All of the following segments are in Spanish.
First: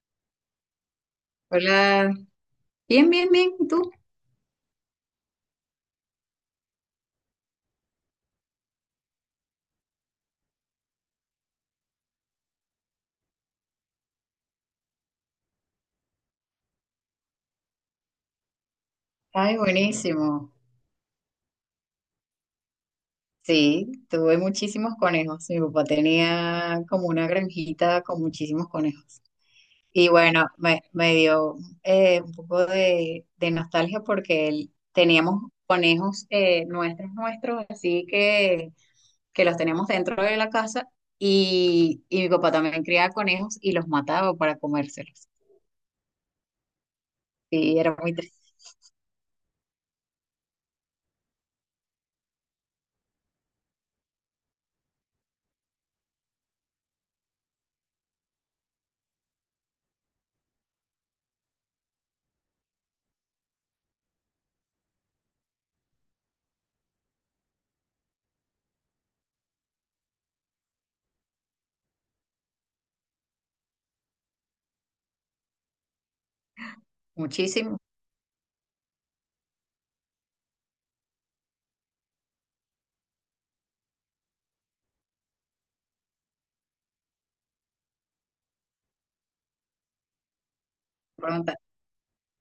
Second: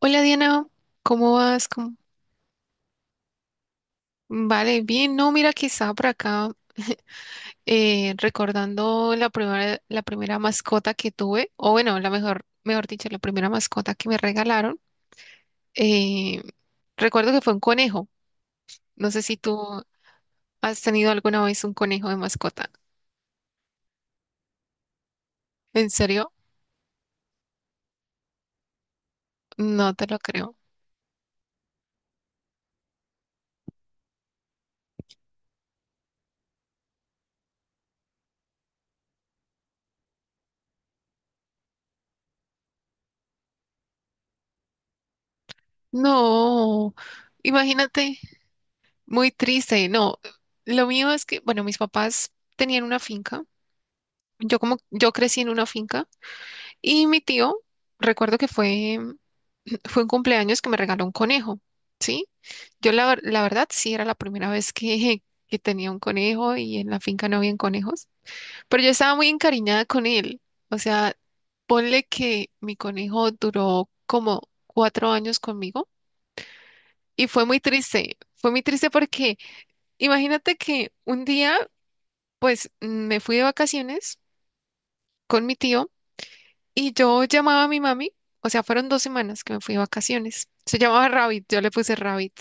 Hola Diana, ¿cómo vas? ¿Cómo- Hola, bien, bien, bien, ¿y tú? Vale, bien. No, mira que estaba por acá recordando la primera mascota que tuve, o bueno, la mejor, mejor dicho, la primera mascota que me regalaron. Eh, Recuerdo que fue un conejo. No sé si Ay, tú buenísimo. has tenido alguna vez un conejo de mascota. Sí, tuve muchísimos conejos. Mi papá ¿En serio? tenía como una granjita con muchísimos conejos. No te Y lo bueno, creo. me dio un poco de nostalgia porque él- teníamos conejos nuestros, así que los teníamos dentro de la casa y mi papá también criaba conejos y los mataba para comérselos. No, Sí, era muy imagínate, triste. muy triste. No, lo mío es que, bueno, mis papás tenían una finca. Yo como yo crecí en una finca. Y mi tío, recuerdo que fue, fue un cumpleaños que me regaló un conejo, ¿sí? La verdad sí era la primera vez que tenía un conejo y en la finca no habían conejos, pero yo estaba muy encariñada con él. O sea, ponle que mi conejo duró como 4 años conmigo y fue muy Muchísimo. triste. Fue muy triste porque imagínate que un día, pues, me fui de vacaciones con mi tío. Y yo llamaba a mi mami, o sea, fueron 2 semanas que me fui de vacaciones. Se llamaba Rabbit, yo le puse Rabbit.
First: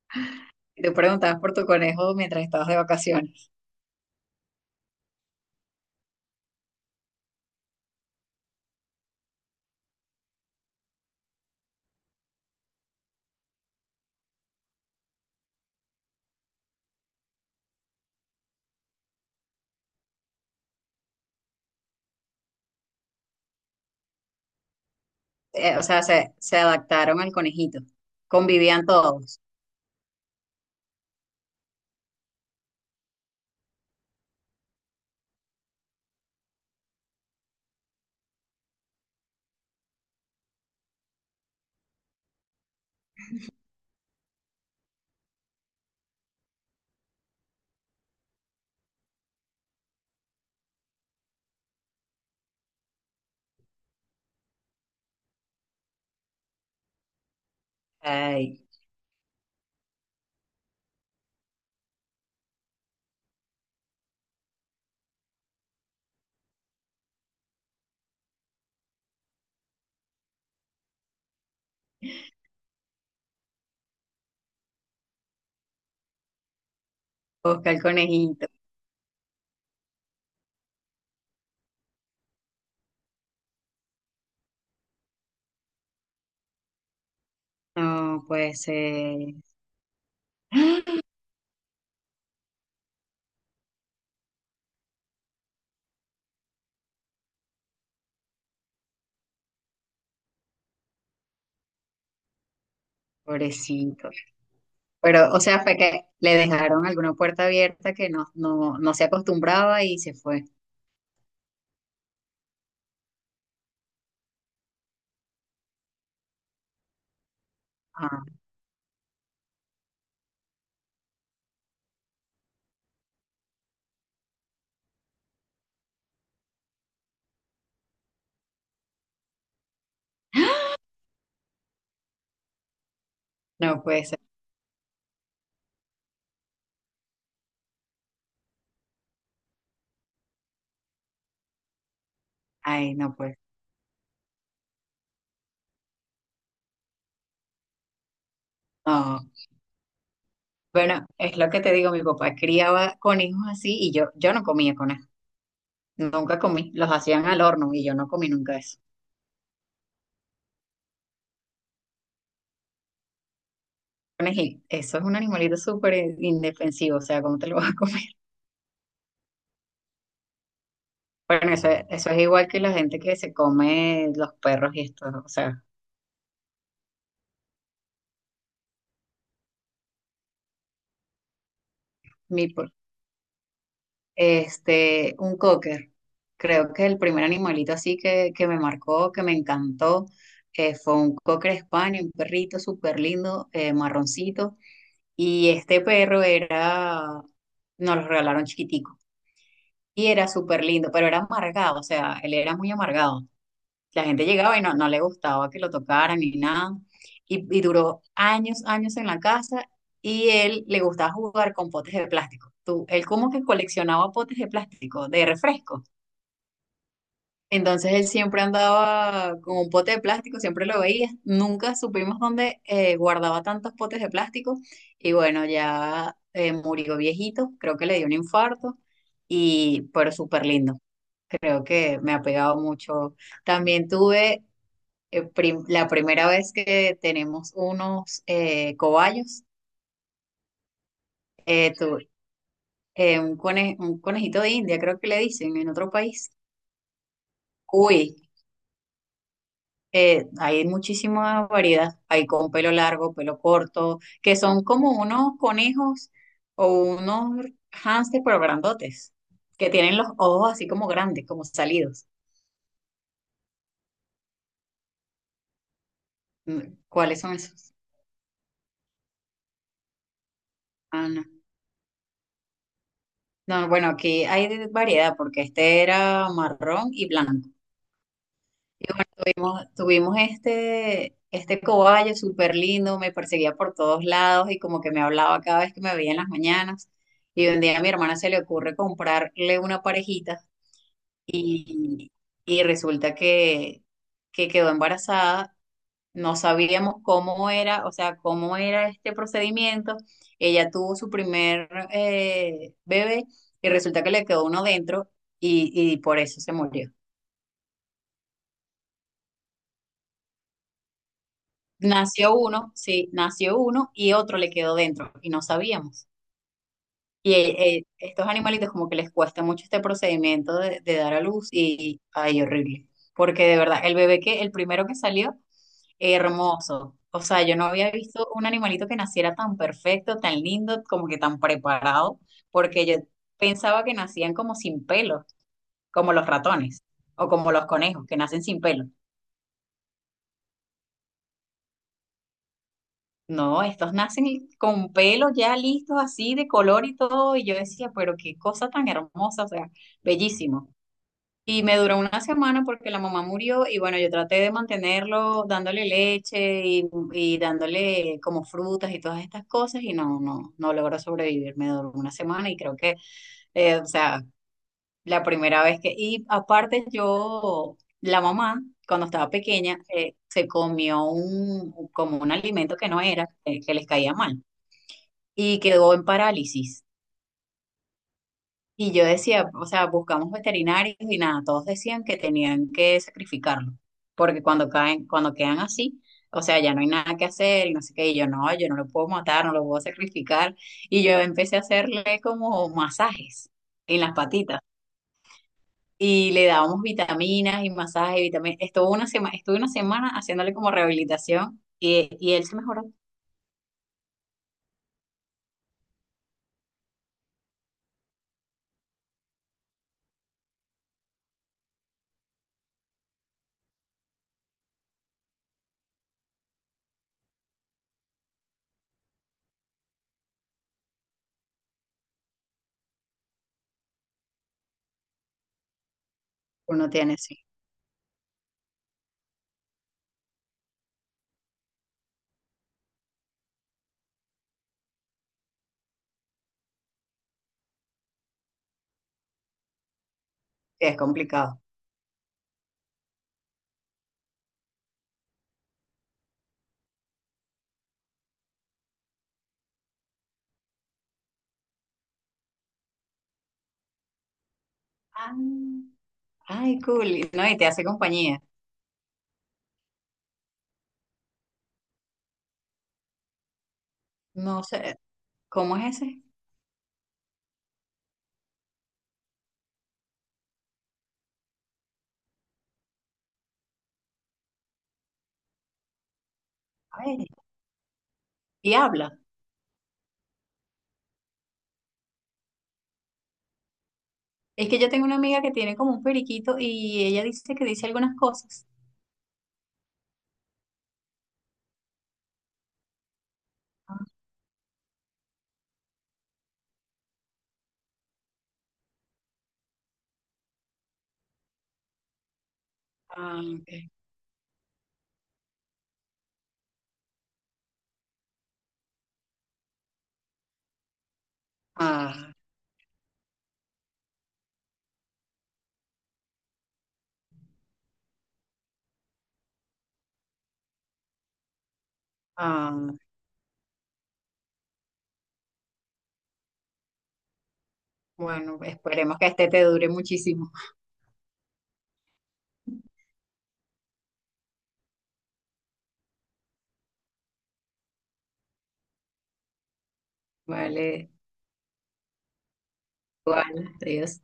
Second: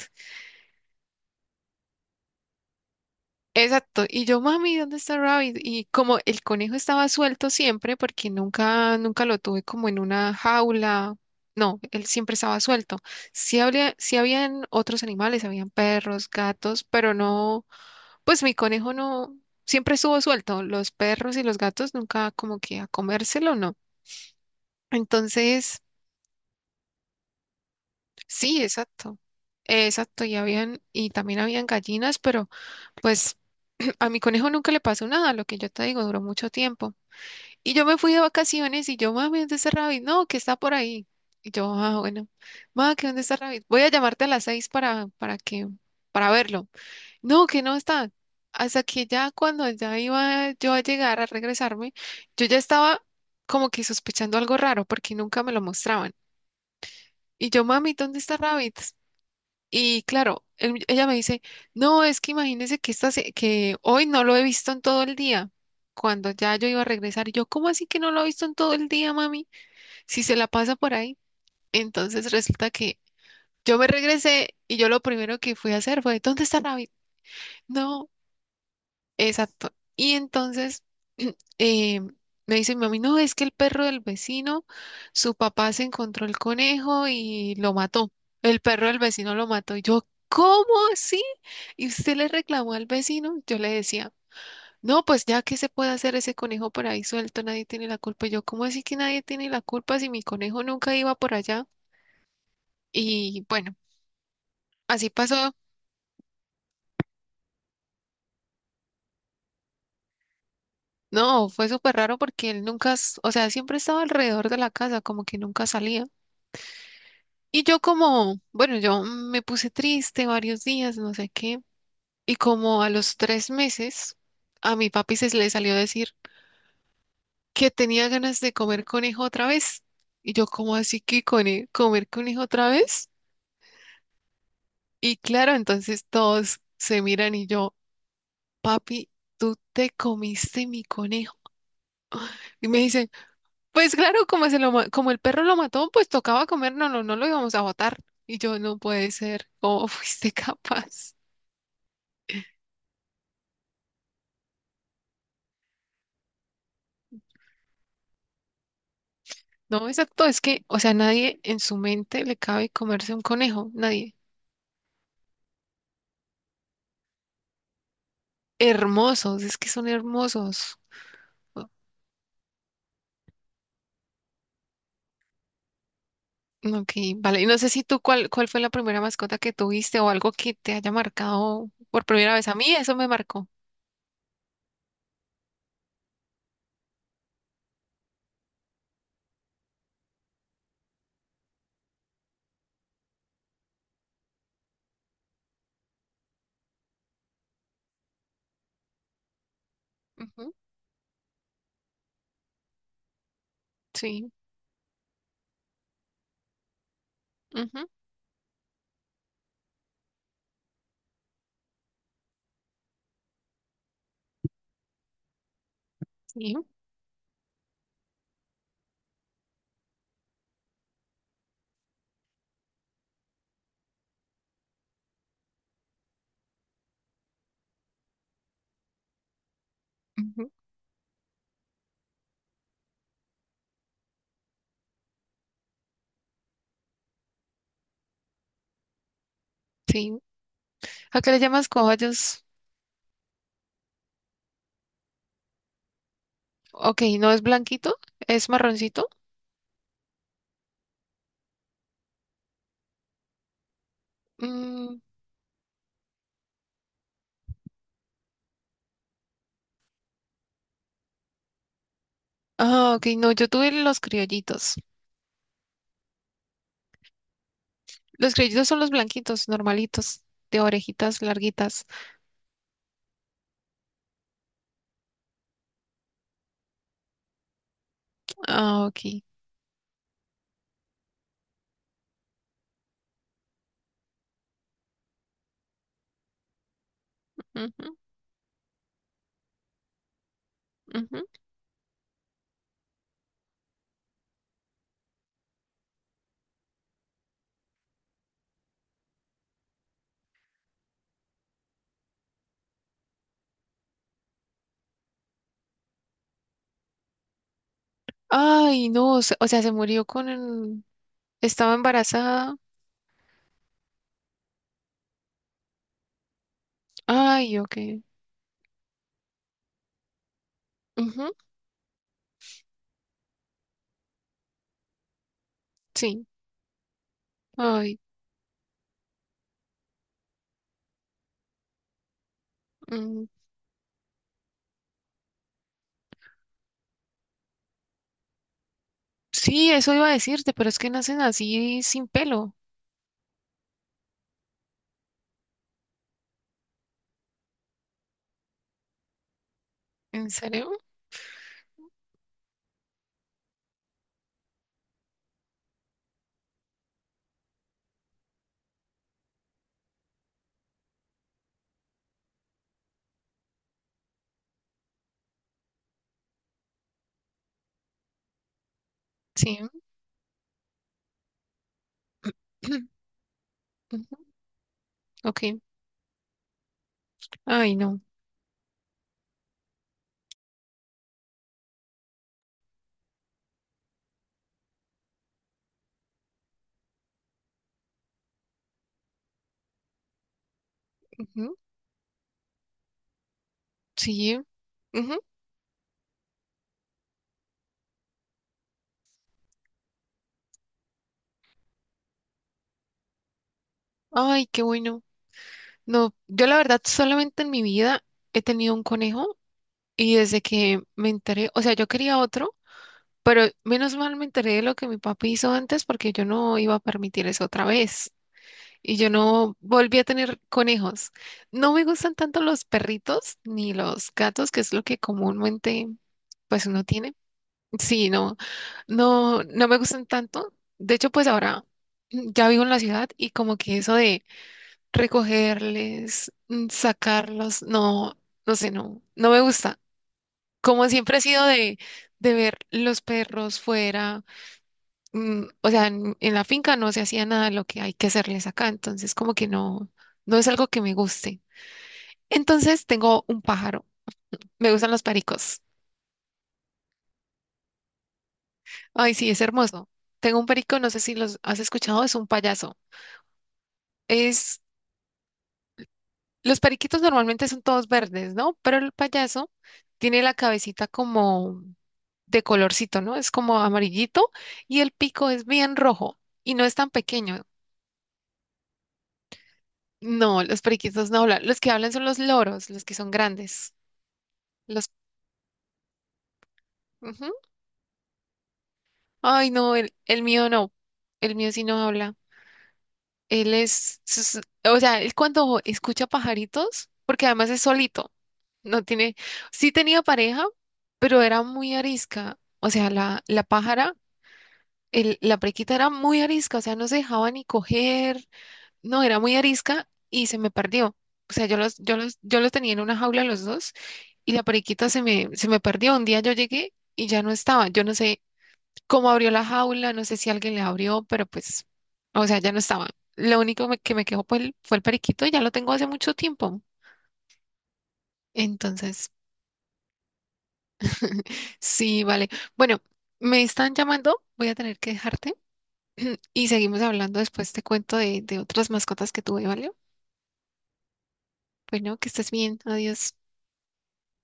Y tú preguntabas por tu conejo mientras estabas de vacaciones. Exacto. Y yo, mami, ¿dónde está Rabbit? Y como el conejo estaba suelto siempre, porque nunca, nunca lo tuve como en una jaula. No, él siempre estaba suelto. Sí habían otros animales, habían perros, gatos, pero no, pues mi conejo no, siempre estuvo suelto. Los perros y los gatos nunca como que a comérselo, no. Entonces O sea, se adaptaron al conejito. sí, Convivían exacto. todos. Exacto, y habían, y también habían gallinas, pero pues a mi conejo nunca le pasó nada, lo que yo te digo, duró mucho tiempo. Y yo me fui de vacaciones y yo, mami, ¿dónde está Rabbit? No, que está por ahí. Y yo, ah, bueno, mami, ¿que dónde está Rabbit? Voy a llamarte a las 6 para que, para verlo. No, que no está. Hasta que ya cuando ya iba yo a llegar a regresarme, yo ya estaba como que sospechando algo raro porque nunca me lo mostraban. Y yo, mami, ¿dónde está Ay, Rabbit? Y claro, ella me dice, no, es que imagínese que, que hoy no lo he visto en todo el día. Cuando ya yo iba a regresar, y yo, ¿cómo así que no lo he visto en todo el día, mami? Si se la pasa por ahí. Entonces resulta que yo me regresé y yo lo primero que fui a hacer fue, ¿dónde está David? busca el No. conejito. Exacto. Y entonces eh, me dice mi mami, no, es que el perro del vecino, su papá se encontró el conejo y lo mató. No, El pues, perro del vecino lo mató. Y yo, ¿cómo así? Y usted le reclamó al vecino. Yo le decía, no, pues ya que se puede hacer, ese conejo por ahí suelto, nadie tiene la culpa. Y yo, ¿cómo así que nadie tiene la culpa si mi conejo nunca iba por allá? Y bueno, pobrecito. así Pero, o pasó. sea, fue que le dejaron alguna puerta abierta que no, no, no se acostumbraba y se fue. No, fue súper raro porque él nunca, o sea, siempre estaba alrededor de la casa, como que nunca salía. Y yo Ah, como, bueno, yo me puse triste varios días, no sé qué. Y como a los 3 meses, a mi papi se le salió a decir que tenía ganas de comer conejo otra vez. Y yo como así que comer conejo otra vez. no puede ser. Y claro, entonces todos se miran y yo, papi, ¿tú te comiste mi conejo? Y me Ay, dicen, no puede. pues claro, como, como el perro lo mató, pues tocaba comer, no, no, no lo íbamos a botar. Y yo, no puede No. ser, ¿cómo fuiste Bueno, capaz? es lo que te digo, mi papá criaba conejos así y yo no comía conejos. Nunca comí. Los hacían al horno y yo no comí nunca eso. No, exacto, es que, o sea, nadie en su mente le cabe comerse un conejo, nadie. Conejito, eso es un animalito súper indefensivo, o sea, ¿cómo te lo vas a comer? Hermosos, es que son hermosos. Bueno, O- eso es igual que la gente que se come los perros y esto, o sea, Ok, vale. Y no sé si tú cuál, cuál fue la primera mascota que tuviste o algo que te haya marcado por primera vez. A meatball. mí eso me marcó. Este, un cocker, creo que el primer animalito así que me marcó, que me encantó, fue un cocker español, un perrito súper lindo, marroncito, y este perro era, nos lo regalaron chiquitico, y era Ujú, súper lindo, pero era amargado, o sea, él era muy amargado. La gente sí, llegaba y no, no le gustaba que lo tocaran ni nada. Y ujú, duró años, años en la casa y él le gustaba jugar con potes de plástico. Tú, él como que coleccionaba potes de plástico, de refresco. sí, Entonces él siempre andaba con un pote de plástico, siempre lo veía. Nunca supimos dónde guardaba tantos potes de plástico. Y bueno, ya murió viejito, creo que le dio un infarto. Y, pero súper ujú, lindo, creo que me ha pegado mucho. También tuve la primera vez que tenemos unos cobayos, sí. ¿A qué le llamas eh, tu- cobayos? Un, cone- un conejito de India, creo que le dicen en otro país. Ok, no es blanquito, Uy, es marroncito. Hay muchísima variedad. Hay con pelo largo, pelo corto, que son como Mm, unos conejos o unos hámster, pero grandotes, que tienen los ojos así como grandes, como salidos. ah, ok, no, yo tuve los criollitos. Mm, ¿cuáles son esos? Los criollitos son los blanquitos, normalitos, de Ah, orejitas no. larguitas. No, bueno, aquí hay de- variedad porque este era marrón y blanco. Ah, Y bueno, ok. tuvimos, tuvimos este, este cobayo súper lindo, me perseguía por todos lados y como que me hablaba cada vez que me veía en las mañanas. Y un día a mi Ujú, hermana se le ocurre comprarle una parejita ujú. y, y resulta que quedó embarazada. No sabíamos cómo era, o sea, cómo era este procedimiento. Ella tuvo su primer bebé y resulta que le quedó uno dentro y por eso se murió. Ay, no, o sea, se murió con el. Estaba Nació embarazada. uno, sí, nació uno y otro le quedó dentro y no sabíamos. Y Ay, ok. Estos animalitos como que les cuesta mucho este procedimiento de dar a Ujú, luz y, ay, horrible. Porque de verdad, el bebé que, el primero que salió, sí. hermoso. O sea, yo no había Ay, visto un animalito que naciera tan perfecto, tan lindo, como que tan preparado, porque yo mm, pensaba que nacían como sin pelo, como los ratones o como los conejos, que nacen sin pelo. sí, eso iba a decirte, pero es que nacen así sin pelo. No, estos nacen con pelo ya listos así de color y todo, y yo decía, pero qué cosa tan hermosa, o sea, ¿En serio? bellísimo. Y me duró una semana porque la mamá murió y bueno, yo traté de mantenerlo dándole leche y dándole como frutas y todas estas cosas y no, no, no logró sobrevivir. Me duró una semana y creo que, o sea, la primera vez que, y aparte yo, la mamá, cuando estaba Sí. pequeña, se comió un, como un alimento que no era, que les caía Ujú, mal ok. y quedó en parálisis. Ay, no. Y yo decía, o sea, buscamos veterinarios y nada, todos decían que tenían que sacrificarlo, porque cuando caen, cuando quedan así, o sea, ya no hay nada que hacer, y no sé qué, y yo no, yo no lo puedo matar, no lo puedo sacrificar. Y yo Ujú, empecé a hacerle como masajes en las sí. patitas. Ujú. Y le dábamos vitaminas y masajes y vitaminas. Estuvo una sema Estuve una semana haciéndole como rehabilitación y él se mejoró. Ay, qué bueno. No, yo la verdad solamente en mi vida he tenido un conejo y desde que me enteré, o sea, yo quería otro, pero menos mal me enteré de lo que mi papi hizo antes porque yo no iba a permitir eso otra vez. Y yo no volví a tener conejos. No me gustan tanto los perritos ni los gatos, que es lo que comúnmente pues uno Uno tiene. tiene, sí, Sí, no, no, no me gustan tanto. De hecho, pues ahora ya vivo en la ciudad y como que eso de recogerles, mm, sacarlos, no, no sé, no, no me gusta. Como es siempre he sido complicado. De ver los perros fuera, mm, o sea, en la finca no se hacía nada de lo que hay que hacerles acá, entonces como que no, no es algo que me guste. Entonces tengo un pájaro, me gustan los Ah, pericos. ay, cool. No, y te hace compañía. Ay, sí, es hermoso. Tengo un perico, no sé si los has escuchado, es un payaso. Es, No sé, ¿cómo es ese? los periquitos normalmente son todos verdes, ¿no? Pero el payaso tiene la cabecita como de colorcito, ¿no? Es como amarillito y el pico es bien rojo y no es tan A ver, pequeño. y habla. No, los periquitos no hablan. Los que hablan son los loros, los que son grandes. Es que Los... yo tengo una amiga que tiene como un periquito y ella ujú. dice que dice algunas cosas. Ay, no, el mío no. El mío sí no habla. Él es, o sea, él cuando escucha pajaritos, porque además es solito, no tiene, sí tenía pareja, pero era muy arisca. O sea, Ah, la ok. pájara, la prequita era muy arisca, o sea, no se dejaba ni coger. No, era muy arisca y se me perdió. O sea, Ah, yo los tenía en una jaula los dos y la periquita se me perdió. Un día yo llegué y ya no estaba. Yo no sé cómo abrió la jaula, no sé si alguien le abrió, pero pues, o sea, ya no ah, estaba. Lo único que me quedó fue fue el periquito y ya lo tengo hace mucho tiempo. bueno, Entonces, esperemos que este te dure muchísimo. sí, vale. Bueno, me están llamando, voy a tener que dejarte y seguimos hablando después. Te cuento de otras mascotas que tuve, ¿vale? Vale, Bueno, que estés bien. Adiós. igual, adiós.